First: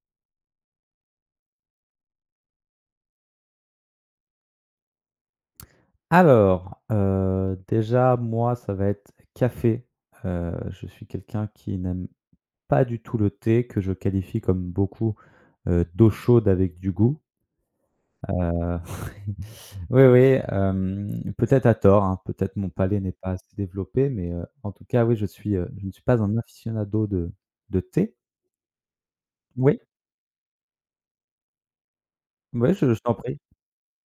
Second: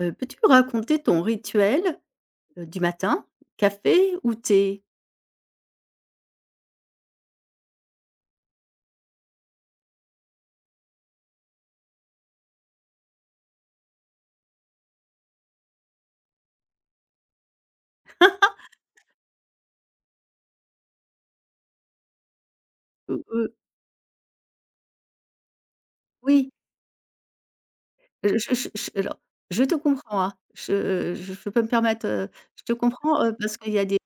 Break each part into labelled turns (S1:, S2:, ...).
S1: Peux-tu me raconter ton rituel, du matin? Café ou thé?
S2: Alors, déjà moi ça va être café. Je suis quelqu'un qui n'aime pas du tout le thé, que je qualifie comme beaucoup, d'eau chaude avec du goût. Heu, oui, oui, peut-être à tort, hein, peut-être mon palais n'est
S1: Heu,
S2: pas
S1: heu,
S2: assez développé, mais, en tout cas oui je suis, je ne suis pas un
S1: oui,
S2: aficionado de thé.
S1: je alors, je te
S2: Oui,
S1: comprends, hein. Je peux me permettre, je te
S2: oui, je t'en
S1: comprends,
S2: prie.
S1: parce qu'il y a des,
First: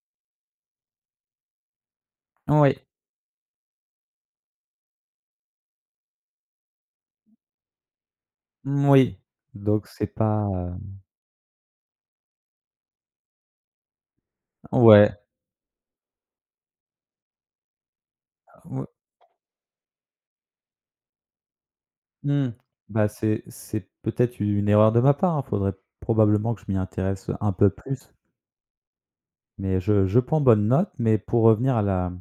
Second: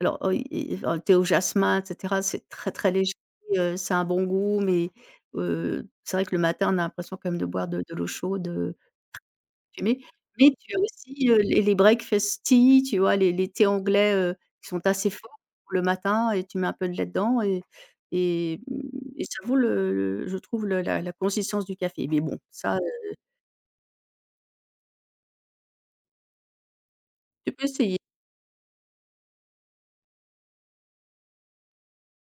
S1: alors, i i thé au jasmin et cetera, c'est très,
S2: Oui,
S1: très léger, ça un bon goût mais, c'est vrai que le matin, on a l'impression quand même de boire de l'eau chaude,
S2: oui. Donc
S1: Mais
S2: c'est pas,
S1: mais tu as aussi, les breakfast tea, tu vois? Les thés anglais, qui sont assez
S2: ouais,
S1: forts le matin, et tu mets un peu de lait dedans et mmh et ça vaut le je trouve le la la consistance du café. Mais bon,
S2: mmh.
S1: ça,
S2: Bah, c'est peut-être une erreur de ma part, hein. Faudrait probablement que je m'y intéresse un
S1: tu peux
S2: peu
S1: essayer.
S2: plus, mais je prends bonne note. Mais pour revenir à la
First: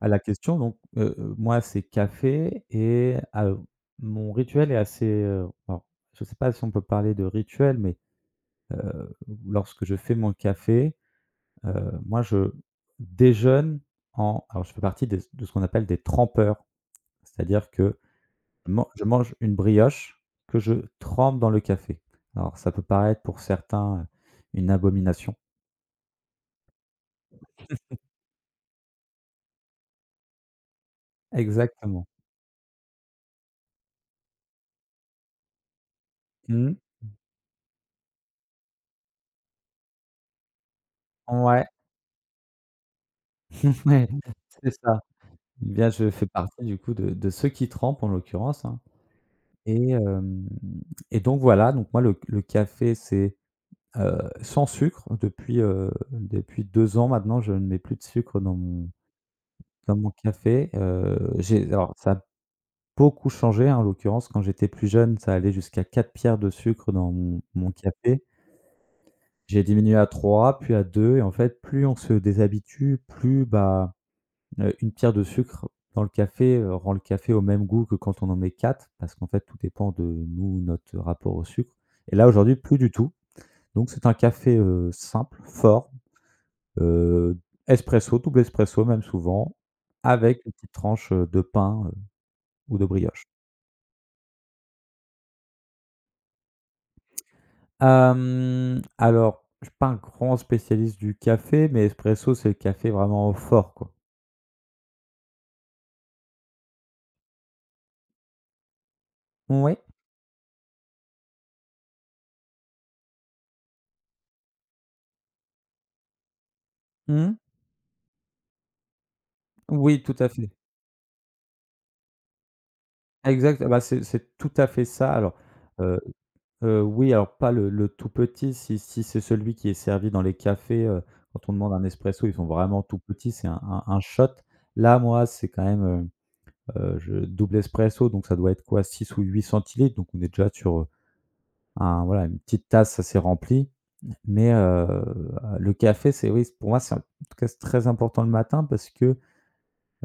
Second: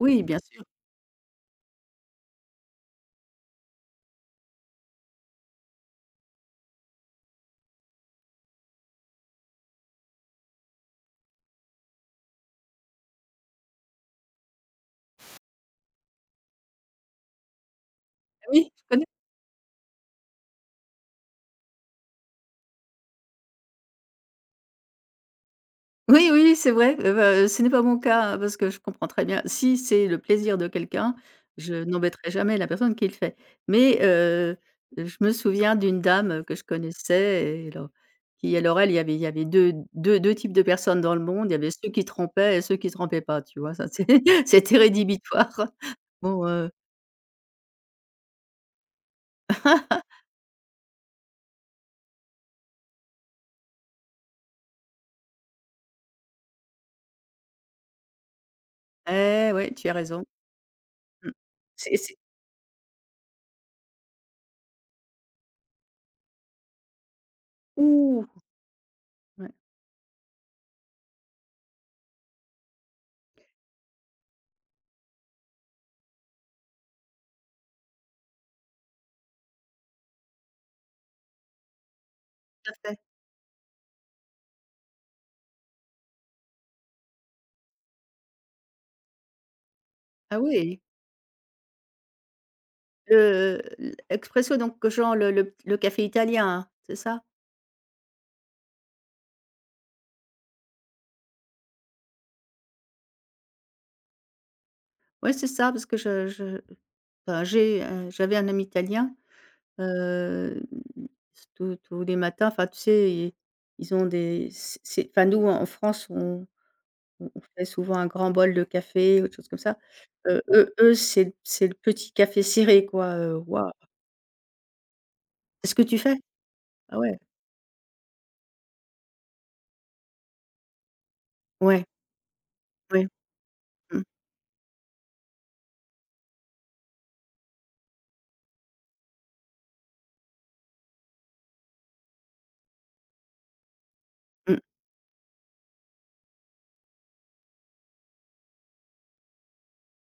S1: bien
S2: question,
S1: sûr.
S2: donc, moi, c'est café et mon rituel est assez, alors, je sais pas si on peut parler de rituel, mais, heu, lorsque je fais mon café, moi, je déjeune en alors je fais partie des de ce qu'on appelle des trempeurs. C'est-à-dire que
S1: Ah
S2: Je
S1: oui, je
S2: man je
S1: connais.
S2: mange une brioche que je trempe dans le café. Alors ça peut paraître pour certains, une abomination.
S1: Oui, oui, c'est vrai, bah, ce n'est pas mon cas, hein, parce que je comprends très bien. Si c'est le plaisir de quelqu'un, je
S2: Exactement.
S1: n'embêterai jamais la personne qui le fait. Mais, je me souviens d'une dame, que je
S2: Mmh.
S1: connaissais, et alors qui, alors, elle, il y avait 2 types de personnes dans le monde. Il y
S2: Ouais,
S1: avait ceux qui trempaient et ceux qui trempaient pas, tu vois? Ça
S2: ouais,
S1: c'est
S2: c'est
S1: c'était
S2: ça.
S1: rédhibitoire.
S2: Bien, je fais
S1: Bon,
S2: partie du coup de ceux qui trempent en l'occurrence, hein, et hem et donc voilà, donc moi le café c'est, sans sucre depuis 2 ans maintenant, je ne mets plus de sucre dans mon
S1: eh ouais, tu as raison.
S2: café,
S1: Mmh.
S2: j'ai alors ça
S1: C'est
S2: a beaucoup changé, hein, en l'occurrence, quand j'étais plus jeune, ça allait jusqu'à 4 pierres de sucre dans mon café.
S1: Ouh! Ouais,
S2: J'ai diminué à 3 puis à 2 et en fait, plus on se déshabitue, plus, bah, une pierre de sucre dans le café, rend le café au même goût que quand on en met 4 parce qu'en fait, tout dépend de nous, notre rapport au sucre et là, aujourd'hui,
S1: tout
S2: plus du
S1: à fait.
S2: tout. Donc c'est un café, simple, fort, heu, espresso, double espresso même souvent,
S1: Ah
S2: avec une petite
S1: oui!
S2: tranche, de pain, ou de brioche.
S1: Le L'expresso, donc genre le café italien, hein, c'est ça?
S2: Alors, je suis pas un grand spécialiste du café, mais espresso, c'est le café vraiment fort, quoi.
S1: Oui, c'est ça, parce que je enfin j'avais un ami italien,
S2: Oui.
S1: heu, tous les matins, enfin tu sais, ils ont des, c'est enfin nous en France on
S2: Mmh.
S1: fait souvent un grand bol de café ou des choses comme ça.
S2: Oui, tout à
S1: Heu,
S2: fait.
S1: eux eux c'est le petit café ciré, quoi,
S2: Exact,
S1: waouh!
S2: bah, c'est tout à fait ça. Alors,
S1: C'est ce que tu
S2: heu
S1: fais? Ah
S2: oui,
S1: ouais?
S2: alors pas le tout petit, si c'est celui qui est servi dans les cafés, quand on demande un
S1: Ouais,
S2: espresso, ils sont vraiment tout
S1: ouais.
S2: petits, c'est un
S1: Mmh,
S2: shot. Là, moi, c'est quand même, je double espresso, donc ça doit être quoi? 6 ou 8 centilitres, donc on est déjà sur, un voilà, une petite tasse, ça s'est rempli. Mais,
S1: mmh.
S2: le café, c'est oui, pour moi, c'est en tout cas, c'est très important le matin parce que,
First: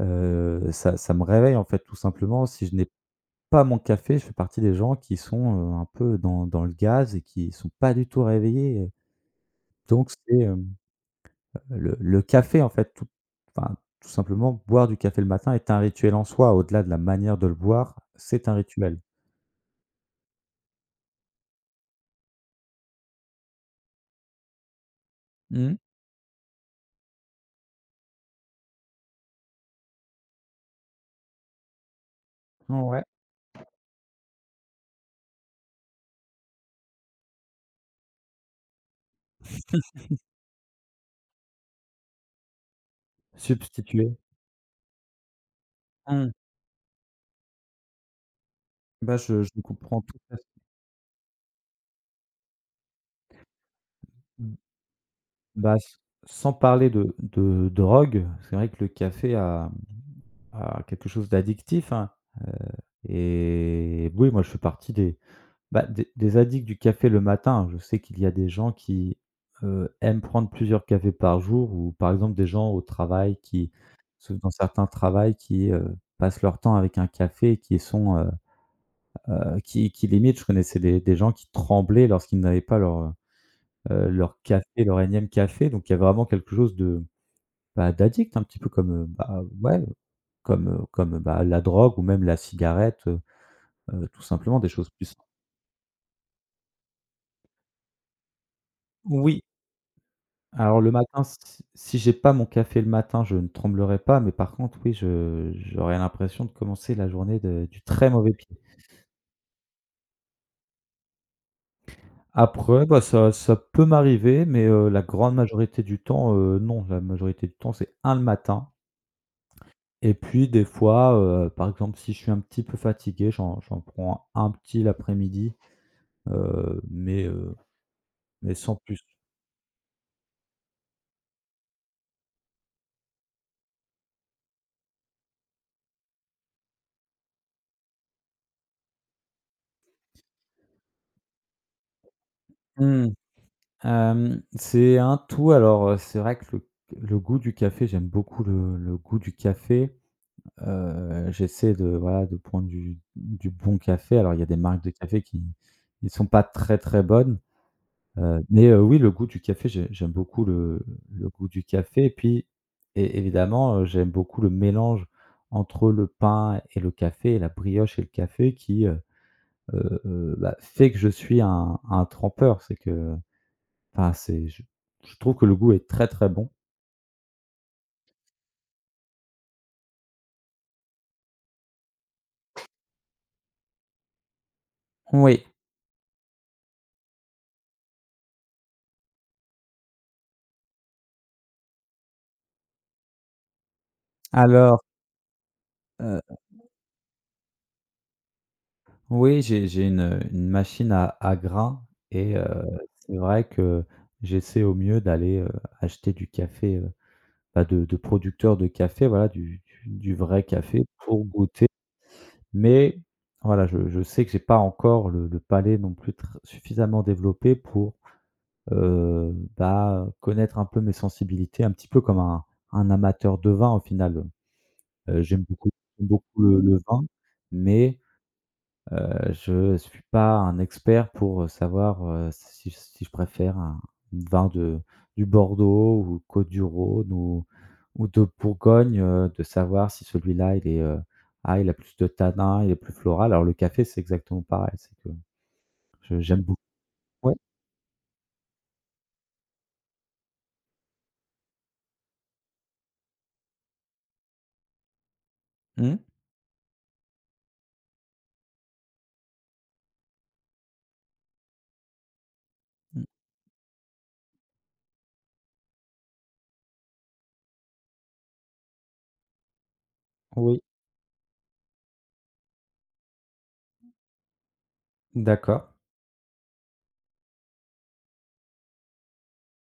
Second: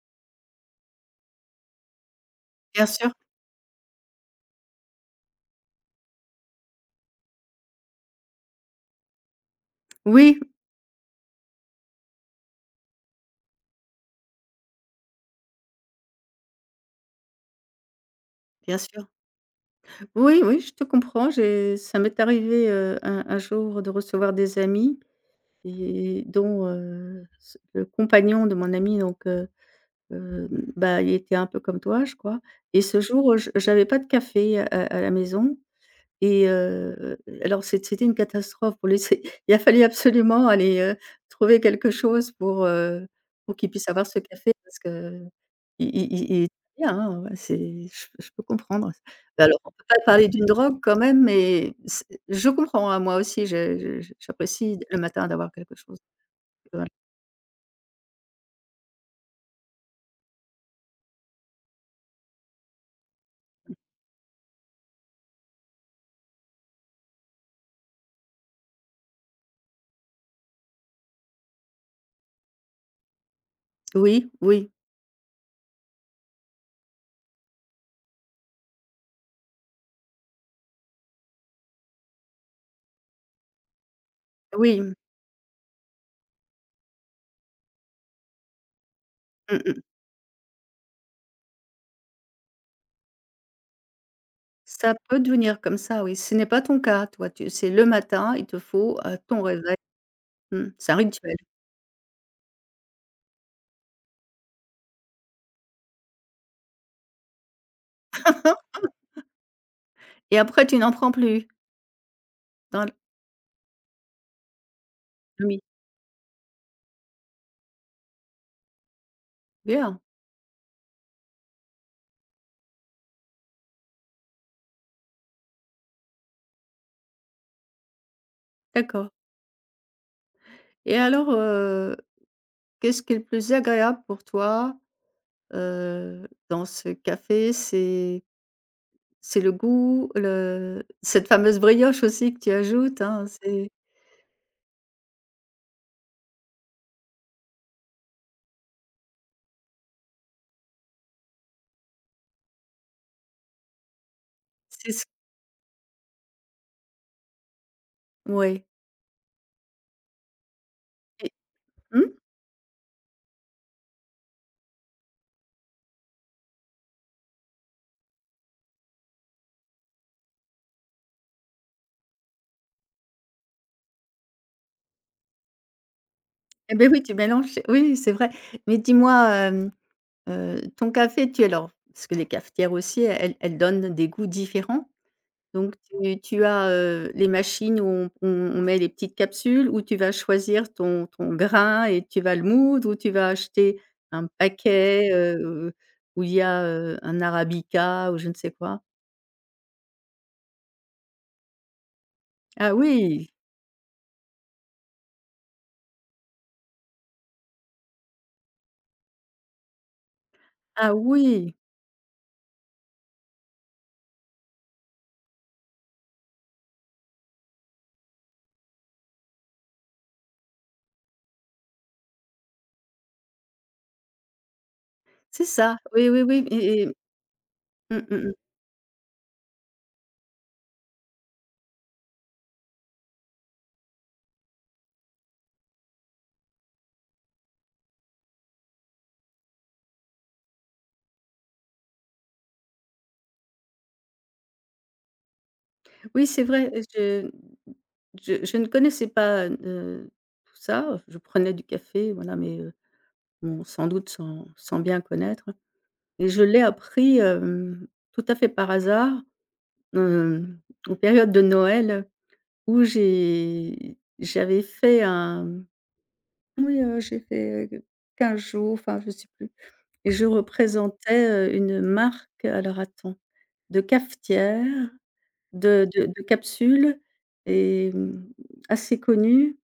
S2: ça me réveille, en fait, tout simplement. Si je
S1: Bien
S2: n'ai
S1: sûr.
S2: pas mon café, je fais partie des gens qui sont, un peu dans le gaz et qui sont pas du tout réveillés, donc c'est,
S1: Oui,
S2: le café, en fait, tout enfin, tout simplement, boire du café le matin est un rituel en soi. Au-delà de la manière de le boire, c'est un
S1: bien
S2: rituel.
S1: sûr. Oui, oui, je te comprends. J'ai, ça m'est arrivé, un jour, de recevoir des amis,
S2: Mmh,
S1: et dont, ce le compagnon de mon ami, donc, hem, bah, il était un peu comme toi, je crois. Et ce
S2: ouais,
S1: jour, je j'avais pas de café à la maison, et heu, alors c'était une catastrophe pour lui. C'est Il a fallu absolument aller, trouver quelque chose pour, qu'il puisse avoir
S2: substituer.
S1: ce café, parce que il il
S2: Mmh,
S1: il il est bien, hein, ouais, c'est je peux comprendre.
S2: bah, je
S1: Bah,
S2: je
S1: alors on ne peut
S2: comprends
S1: pas
S2: tout
S1: parler
S2: à f
S1: d'une drogue quand même, mais c'est je comprends, hein, moi aussi je j'apprécie le matin d'avoir quelque
S2: Bah,
S1: chose.
S2: s sans
S1: Voilà.
S2: parler de drogue, c'est vrai que le café a quelque chose d'addictif, hein, heu et oui, moi je fais partie des, bah, des addicts du café le matin. Je sais qu'il y a des gens qui, aiment prendre plusieurs cafés par jour ou par exemple des gens au travail qui
S1: Oui,
S2: se dans
S1: oui,
S2: certains travails qui, passent leur temps avec un café, qui sont, qui limite je connaissais des gens qui tremblaient lorsqu'ils n'avaient pas leur, leur café,
S1: oui,
S2: leur énième café, donc il y a vraiment quelque chose de bah, d'addict, un petit peu comme, bah,
S1: mmh mh.
S2: ouais, comme, bah, la drogue ou même la cigarette, tout simplement des choses
S1: Ça
S2: plus
S1: peut devenir comme ça, oui. Ce n'est pas ton cas, toi, tu c'est le matin, il te faut,
S2: oui,
S1: ton réveil. Mmh,
S2: alors le
S1: c'est un
S2: matin,
S1: rituel.
S2: si j'ai pas mon café le matin, je ne tremblerai pas, mais par contre, oui, je j'aurais l'impression de commencer la journée de du très mauvais pied.
S1: Et après tu n'en prends plus? Dans
S2: Après,
S1: l
S2: bah, ça peut m'arriver, mais la grande
S1: Oui,
S2: majorité du temps, non, la majorité du temps, c'est un le matin
S1: bien,
S2: et puis des fois, par exemple, si je suis un petit peu fatigué, j'en prends un petit l'après-midi, heu, mais heu Mais sans plus.
S1: d'accord. Et alors, qu'est-ce qui est le plus agréable pour toi, dans ce café? C'est le goût, le cette fameuse brioche aussi que tu ajoutes,
S2: Mmh.
S1: hein,
S2: C'est un tout. Alors, c'est vrai que le goût du café, j'aime beaucoup le goût du café. J'essaie de, voilà, de prendre du bon café. Alors il y a des marques de
S1: c'est ce
S2: café qui ne sont pas très, très bonnes.
S1: ouais,
S2: Mais, oui, le goût du café, j'aime beaucoup le
S1: et
S2: goût du café
S1: mmh?
S2: et puis é évidemment, j'aime beaucoup le mélange entre le pain et le café et la brioche et le café qui, heu bah, fait que je suis un trempeur. C'est que Enfin, c'est je trouve que le goût est très, très bon.
S1: Eh beh, oui, tu mélanges, oui, c'est vrai. Mais dis-moi, ton café, tu alors parce que les cafetières aussi, elles donnent des goûts différents.
S2: Oui,
S1: Donc tu as, les machines où on met les petites capsules, où tu vas choisir ton grain et tu vas le moudre, ou tu vas acheter un
S2: alors,
S1: paquet, où il
S2: Heu,
S1: y a, un arabica ou je ne sais quoi.
S2: oui, j'ai une machine à grains et
S1: Ah
S2: c'est
S1: oui!
S2: vrai que j'essaie au mieux d'aller, acheter du café, bah, de producteurs de café, voilà, du vrai café
S1: Ah
S2: pour
S1: oui!
S2: goûter. Mais voilà, je sais que j'ai pas encore le palais non plus tr suffisamment développé pour, bah, connaître un peu mes sensibilités, un petit peu comme un amateur de vin au final. Heu,
S1: C'est
S2: j'aime beaucoup
S1: ça.
S2: j'aime
S1: Oui, oui,
S2: beaucoup
S1: oui,
S2: le vin,
S1: mmh,
S2: mais
S1: mmh mh.
S2: je suis pas un expert pour, savoir, si je préfère un vin de du Bordeaux ou Côtes-du-Rhône ou de Bourgogne, de savoir si celui-là il est, ah, il a plus de tanins, il est plus floral. Alors le café, c'est exactement pareil, c'est que je
S1: Oui,
S2: j'aime
S1: c'est
S2: beaucoup
S1: vrai,
S2: ouais.
S1: je ne connaissais pas, tout ça. Je prenais du café, voilà, mais, bon, sans doute sans bien connaître.
S2: Mmh
S1: Et je l'ai appris, tout à fait par hasard, hem, en période de Noël où
S2: mh.
S1: j'avais fait un, oui, j'ai fait, 15 jours, enfin je ne sais plus, et je
S2: Oui,
S1: représentais, une marque, alors attends, de cafetière,
S2: d'accord.
S1: de capsules, et mmh, assez connue.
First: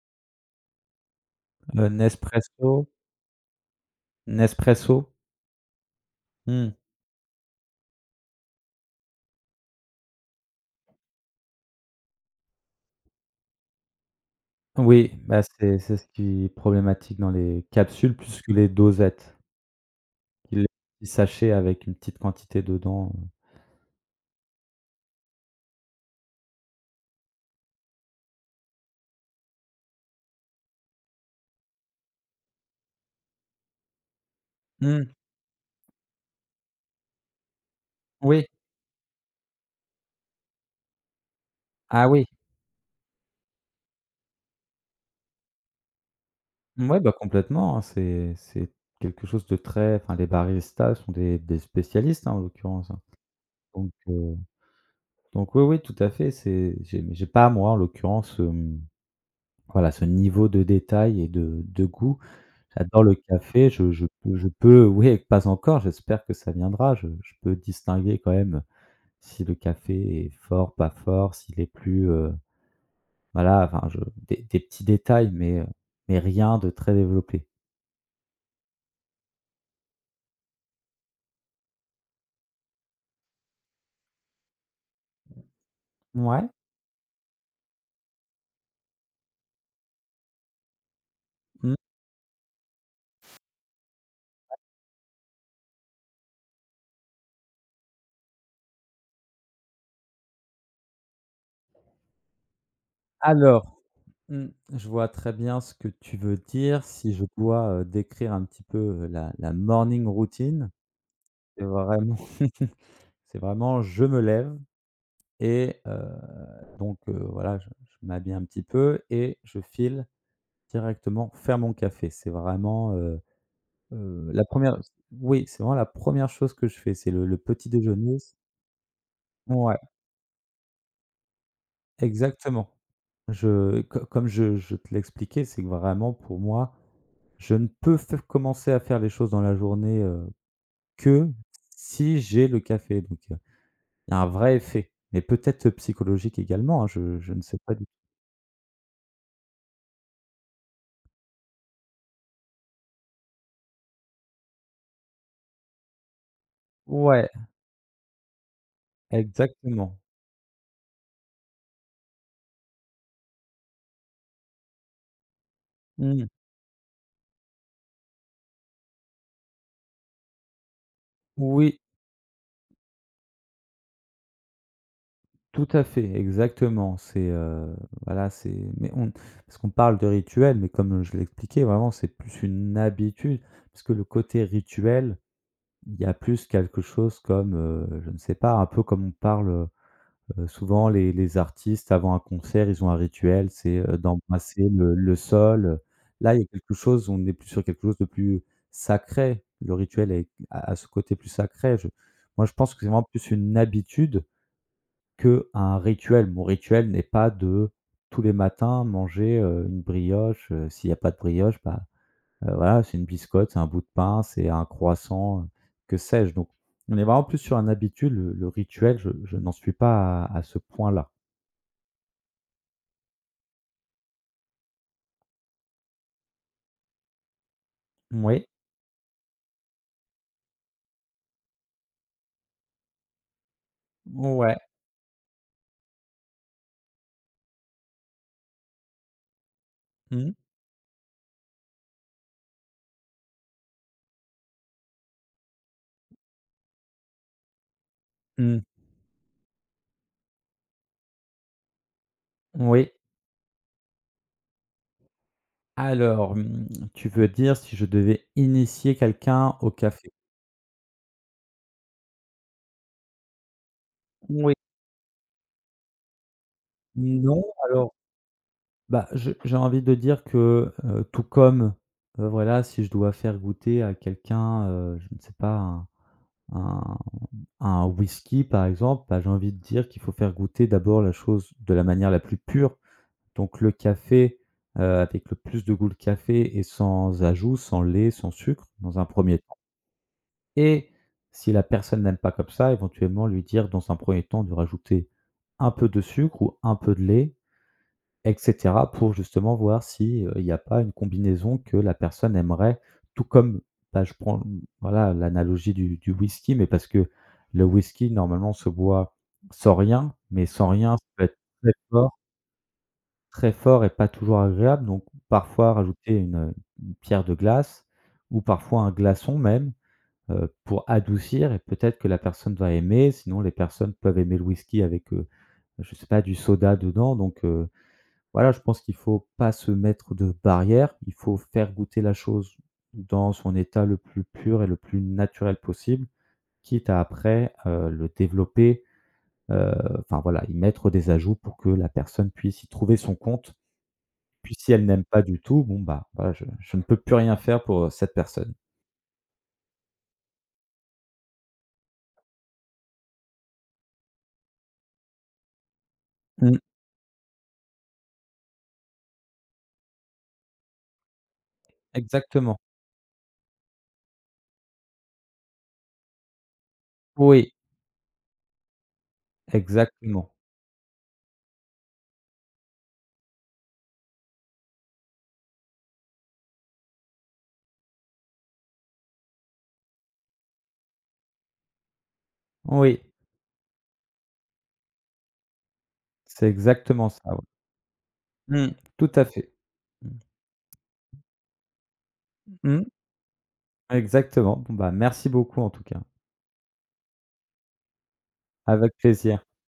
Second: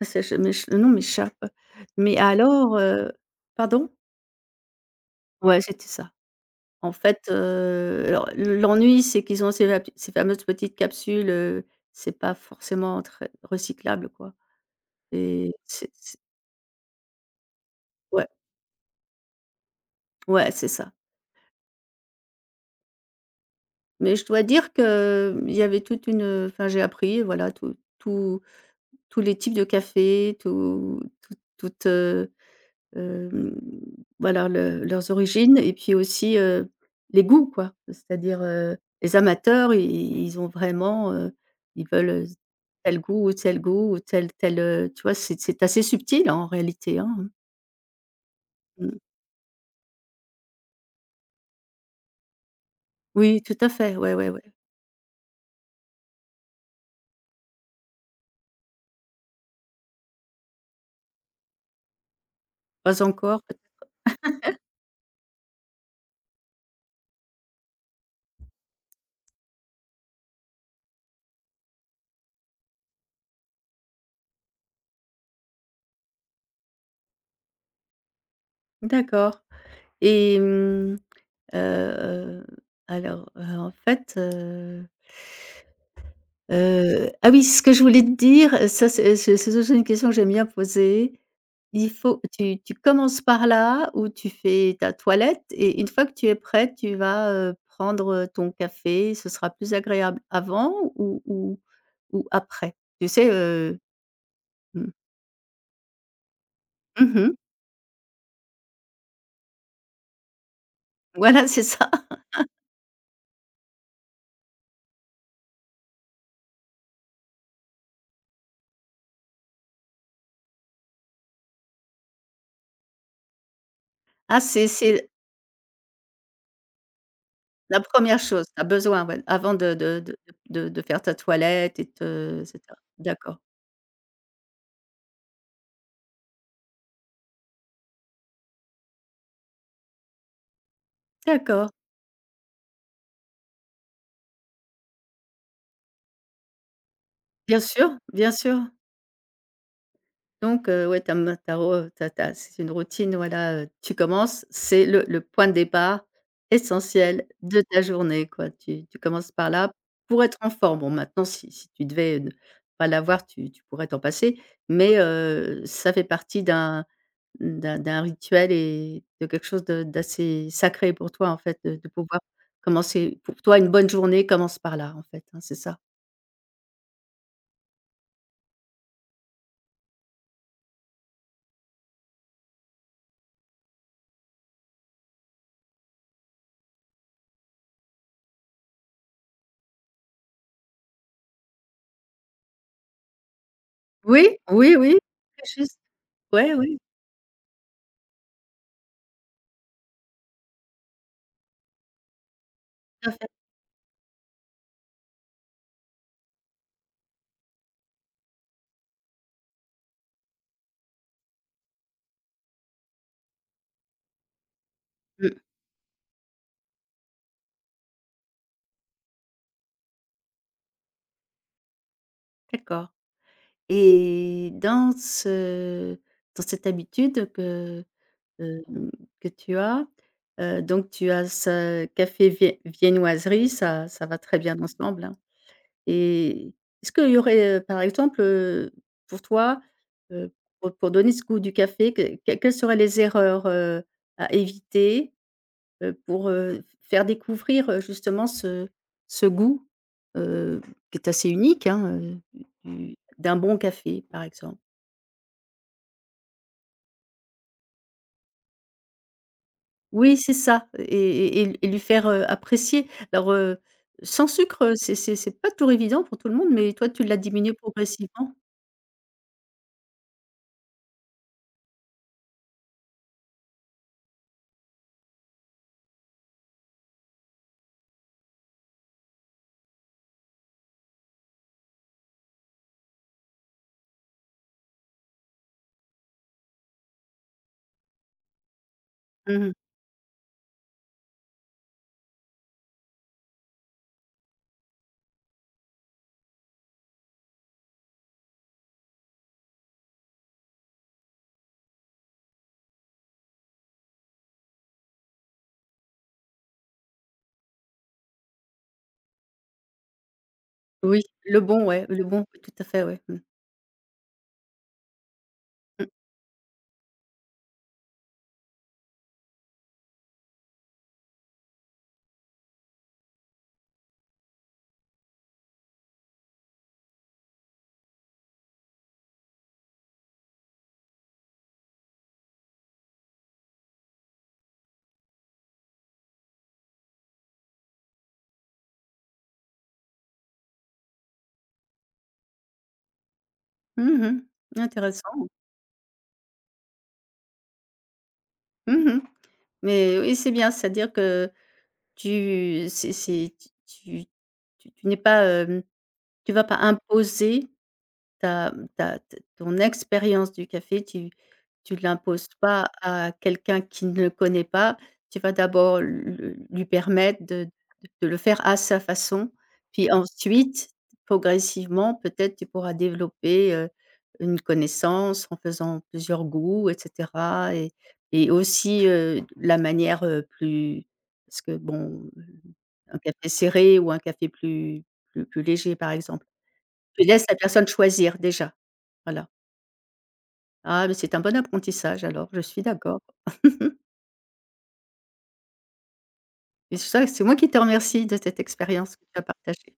S1: Ah, ça, le nom m'échappe.
S2: Heu,
S1: Mais alors,
S2: Nespresso
S1: pardon?
S2: Nespresso.
S1: Ouais, c'était ça.
S2: Mmh.
S1: En fait, alors, l'ennui, c'est qu'ils ont ces, va ces fameuses petites capsules, c'est pas forcément très recyclable, quoi.
S2: Oui, bah,
S1: Et
S2: c'est c'est ce
S1: c'est
S2: qui est problématique dans les capsules
S1: Ouais,
S2: plus que les dosettes.
S1: ouais,
S2: Les
S1: c'est ça.
S2: petits sachets avec une petite quantité dedans,
S1: Mais je dois dire qu'il y avait toute une, enfin, j'ai appris, voilà, tout tout tous les types de café, toutes, Hem, voilà le leurs
S2: mmh,
S1: origines, et puis aussi, les goûts, quoi. C'est-à-dire,
S2: oui,
S1: les amateurs, i ils ont vraiment, ils
S2: ah oui,
S1: veulent tel goût ou tel goût ou tel, tu vois? C'est assez subtil, hein, en réalité,
S2: ouais, bah,
S1: hein.
S2: complètement, hein, c'est
S1: Mmh.
S2: quelque chose de très, enfin, les baristas sont des spécialistes, hein, en l'occurrence, hein.
S1: Oui, tout à
S2: Donc
S1: fait, ouais, ouais,
S2: heu,
S1: ouais.
S2: donc oui, oui, tout à fait, c'est j'ai pas moi, en l'occurrence, voilà, ce niveau de détail et de goût.
S1: Pas
S2: J'adore le
S1: encore peut-être.
S2: café, je peux oui, pas encore, j'espère que ça viendra, je peux distinguer quand même, si le café est fort, pas fort, s'il est plus, voilà, enfin je des petits détails, mais rien de très développé.
S1: D'accord. Et mmh, heu, alors, en fait,
S2: Mouais.
S1: Ah oui, ce que je voulais te dire, ça c'est aussi une question que j'aime bien poser.
S2: Mmh.
S1: Il faut Tu commences par là où tu fais ta toilette et, une fois que tu es prête, tu vas, prendre ton café. Ce sera plus agréable avant ou après? Tu sais,
S2: Alors, mmh,
S1: mmh,
S2: je
S1: mmh,
S2: vois très bien ce que tu veux dire. Si je dois, décrire un petit peu, la morning routine,
S1: voilà, c'est
S2: c'est
S1: ça.
S2: vraiment c'est vraiment je me lève et donc voilà, je m'habille un petit peu et je file directement faire mon café. C'est vraiment,
S1: Ah,
S2: la
S1: c'est
S2: première,
S1: c'est
S2: oui, c'est vraiment la première chose que je fais, c'est le petit
S1: la
S2: déjeuner.
S1: première chose, tu as besoin, ouais, avant
S2: Ouais,
S1: de faire ta toilette et
S2: exactement.
S1: cetera. D'accord,
S2: Je co Comme je te l'expliquais, c'est que vraiment pour moi, je ne peux f commencer à faire les choses dans la journée, que
S1: d'accord.
S2: si j'ai le café, il y a un vrai effet, mais peut-être psychologique également, hein, je ne sais
S1: Bien
S2: pas du
S1: sûr,
S2: tout.
S1: bien sûr. Donc, ouais, tu as ma tu as re tu c'est une routine, voilà, tu commences, c'est le point de départ essentiel
S2: Ouais,
S1: de ta journée, quoi. Tu commences par là
S2: exactement.
S1: pour être en forme. Bon, maintenant, si tu devais ne pas l'avoir, tu pourrais t'en passer, mais ça fait
S2: Mmh.
S1: partie d'un rituel et de quelque chose de d'assez sacré pour toi, en fait, de
S2: Oui.
S1: pouvoir commencer. Pour toi, une bonne journée commence par là, en fait, hein, c'est
S2: Tout
S1: ça?
S2: à fait, exactement. C'est, voilà, c'est mais on parce qu'on parle de rituel, mais comme je l'expliquais, vraiment, c'est plus une habitude, parce que le côté rituel, il y a plus quelque chose comme, je ne sais pas, un peu comme on parle, souvent les artistes avant un concert, ils ont un rituel, c'est,
S1: Oui,
S2: d'embrasser
S1: oui,
S2: le
S1: oui,
S2: le
S1: très juste.
S2: sol. Là, il y a
S1: Ouais,
S2: quelque
S1: oui,
S2: chose, on est plus sur quelque chose de plus sacré. Le rituel est a ce côté plus sacré. Je Moi, je pense que c'est vraiment
S1: tout à fait.
S2: plus une habitude qu'un rituel. Mon rituel n'est pas de, tous les matins, manger, une brioche, s'il n'y a pas de brioche, bah, voilà, c'est une biscotte, c'est un bout de pain, c'est un
S1: Mmh,
S2: croissant, que sais-je. Donc on est vraiment plus sur un habitude, le rituel, je n'en suis pas à ce point-là.
S1: d'accord. Et dans cette habitude
S2: Oui,
S1: hem, que tu as, donc tu as ce café, viennoiserie, ça va très
S2: ouais.
S1: bien ensemble, hein, et est-ce qu'il y aurait, par exemple, pour toi, heu,
S2: Mmh.
S1: pour donner ce goût du café, quelles seraient les erreurs, à éviter, pour, faire découvrir, justement
S2: Mmh.
S1: ce goût, heu, qui est assez unique, hein,
S2: Oui.
S1: du d'un bon café, par exemple?
S2: Alors, tu veux dire si je devais initier quelqu'un au café?
S1: Oui, c'est ça, et lui faire, apprécier. Alors, sans
S2: Oui.
S1: sucre, c'est pas toujours évident pour tout le monde, mais toi, tu l'as
S2: Non,
S1: diminué progressivement.
S2: bah, je j'ai envie de dire que, tout comme, voilà, si je dois faire goûter à quelqu'un, je ne sais pas, un un whisky, par exemple, bah, j'ai envie de dire qu'il faut faire goûter d'abord la chose de la manière la plus pure. Donc le café, avec le plus de goût le café et sans ajout, sans lait, sans sucre, dans un premier
S1: Mmh mh.
S2: temps. Et si la personne n'aime pas comme ça, éventuellement lui dire dans un premier temps de rajouter un peu de sucre ou un peu de lait et cetera, pour justement voir si, il n'y a pas une combinaison que la personne aimerait, tout comme, bah, je prends, voilà, l'analogie du whisky, mais parce que le whisky, normalement, se boit sans rien, mais sans rien,
S1: Oui,
S2: ça peut être
S1: le bon,
S2: très
S1: ouais, le
S2: fort,
S1: bon, oui, tout à fait, ouais. Mmh.
S2: très fort et pas toujours agréable, donc parfois
S1: Mmh.
S2: rajouter une pierre de glace ou parfois un glaçon même, pour adoucir et peut-être que la personne va aimer. Sinon, les personnes peuvent aimer le whisky avec, je sais pas, du soda dedans, voilà, je pense qu'il faut pas se mettre de barrière. Il faut faire goûter la chose dans son état le plus pur et le plus naturel possible, quitte à après, le développer, heu, enfin voilà, y mettre des ajouts pour que la personne puisse y trouver son compte.
S1: Mmh mh.
S2: Puis si elle n'aime pas
S1: Intéressant.
S2: du tout, bon bah, voilà, je ne peux plus rien faire pour, cette personne.
S1: Mmh mh. Mais oui, c'est bien, c'est-à-dire que tu c'est tu tu tu n'es pas, tu vas
S2: Mmh,
S1: pas imposer ta, mmh, ta t ton expérience du café, tu l'imposes
S2: exactement.
S1: pas à quelqu'un qui ne le connaît pas. Tu vas d'abord l lui permettre
S2: Oui,
S1: de le faire à sa façon, puis
S2: exactement.
S1: ensuite, progressivement, peut-être tu pourras développer, une connaissance en faisant plusieurs goûts, et cetera, et aussi, la manière, plus, parce que bon, un
S2: Oui,
S1: café serré ou un café plus léger, par exemple.
S2: c'est
S1: Tu
S2: exactement ça,
S1: laisses la
S2: ouais.
S1: personne choisir déjà.
S2: Mmh, tout à
S1: Voilà.
S2: fait.
S1: Ah mais c'est un bon apprentissage alors, je suis
S2: Mmh,
S1: d'accord.
S2: exactement. Bon bah, merci beaucoup en tout cas.
S1: Et ça, c'est moi qui te remercie de cette
S2: Avec
S1: expérience que tu as
S2: plaisir.
S1: partagée.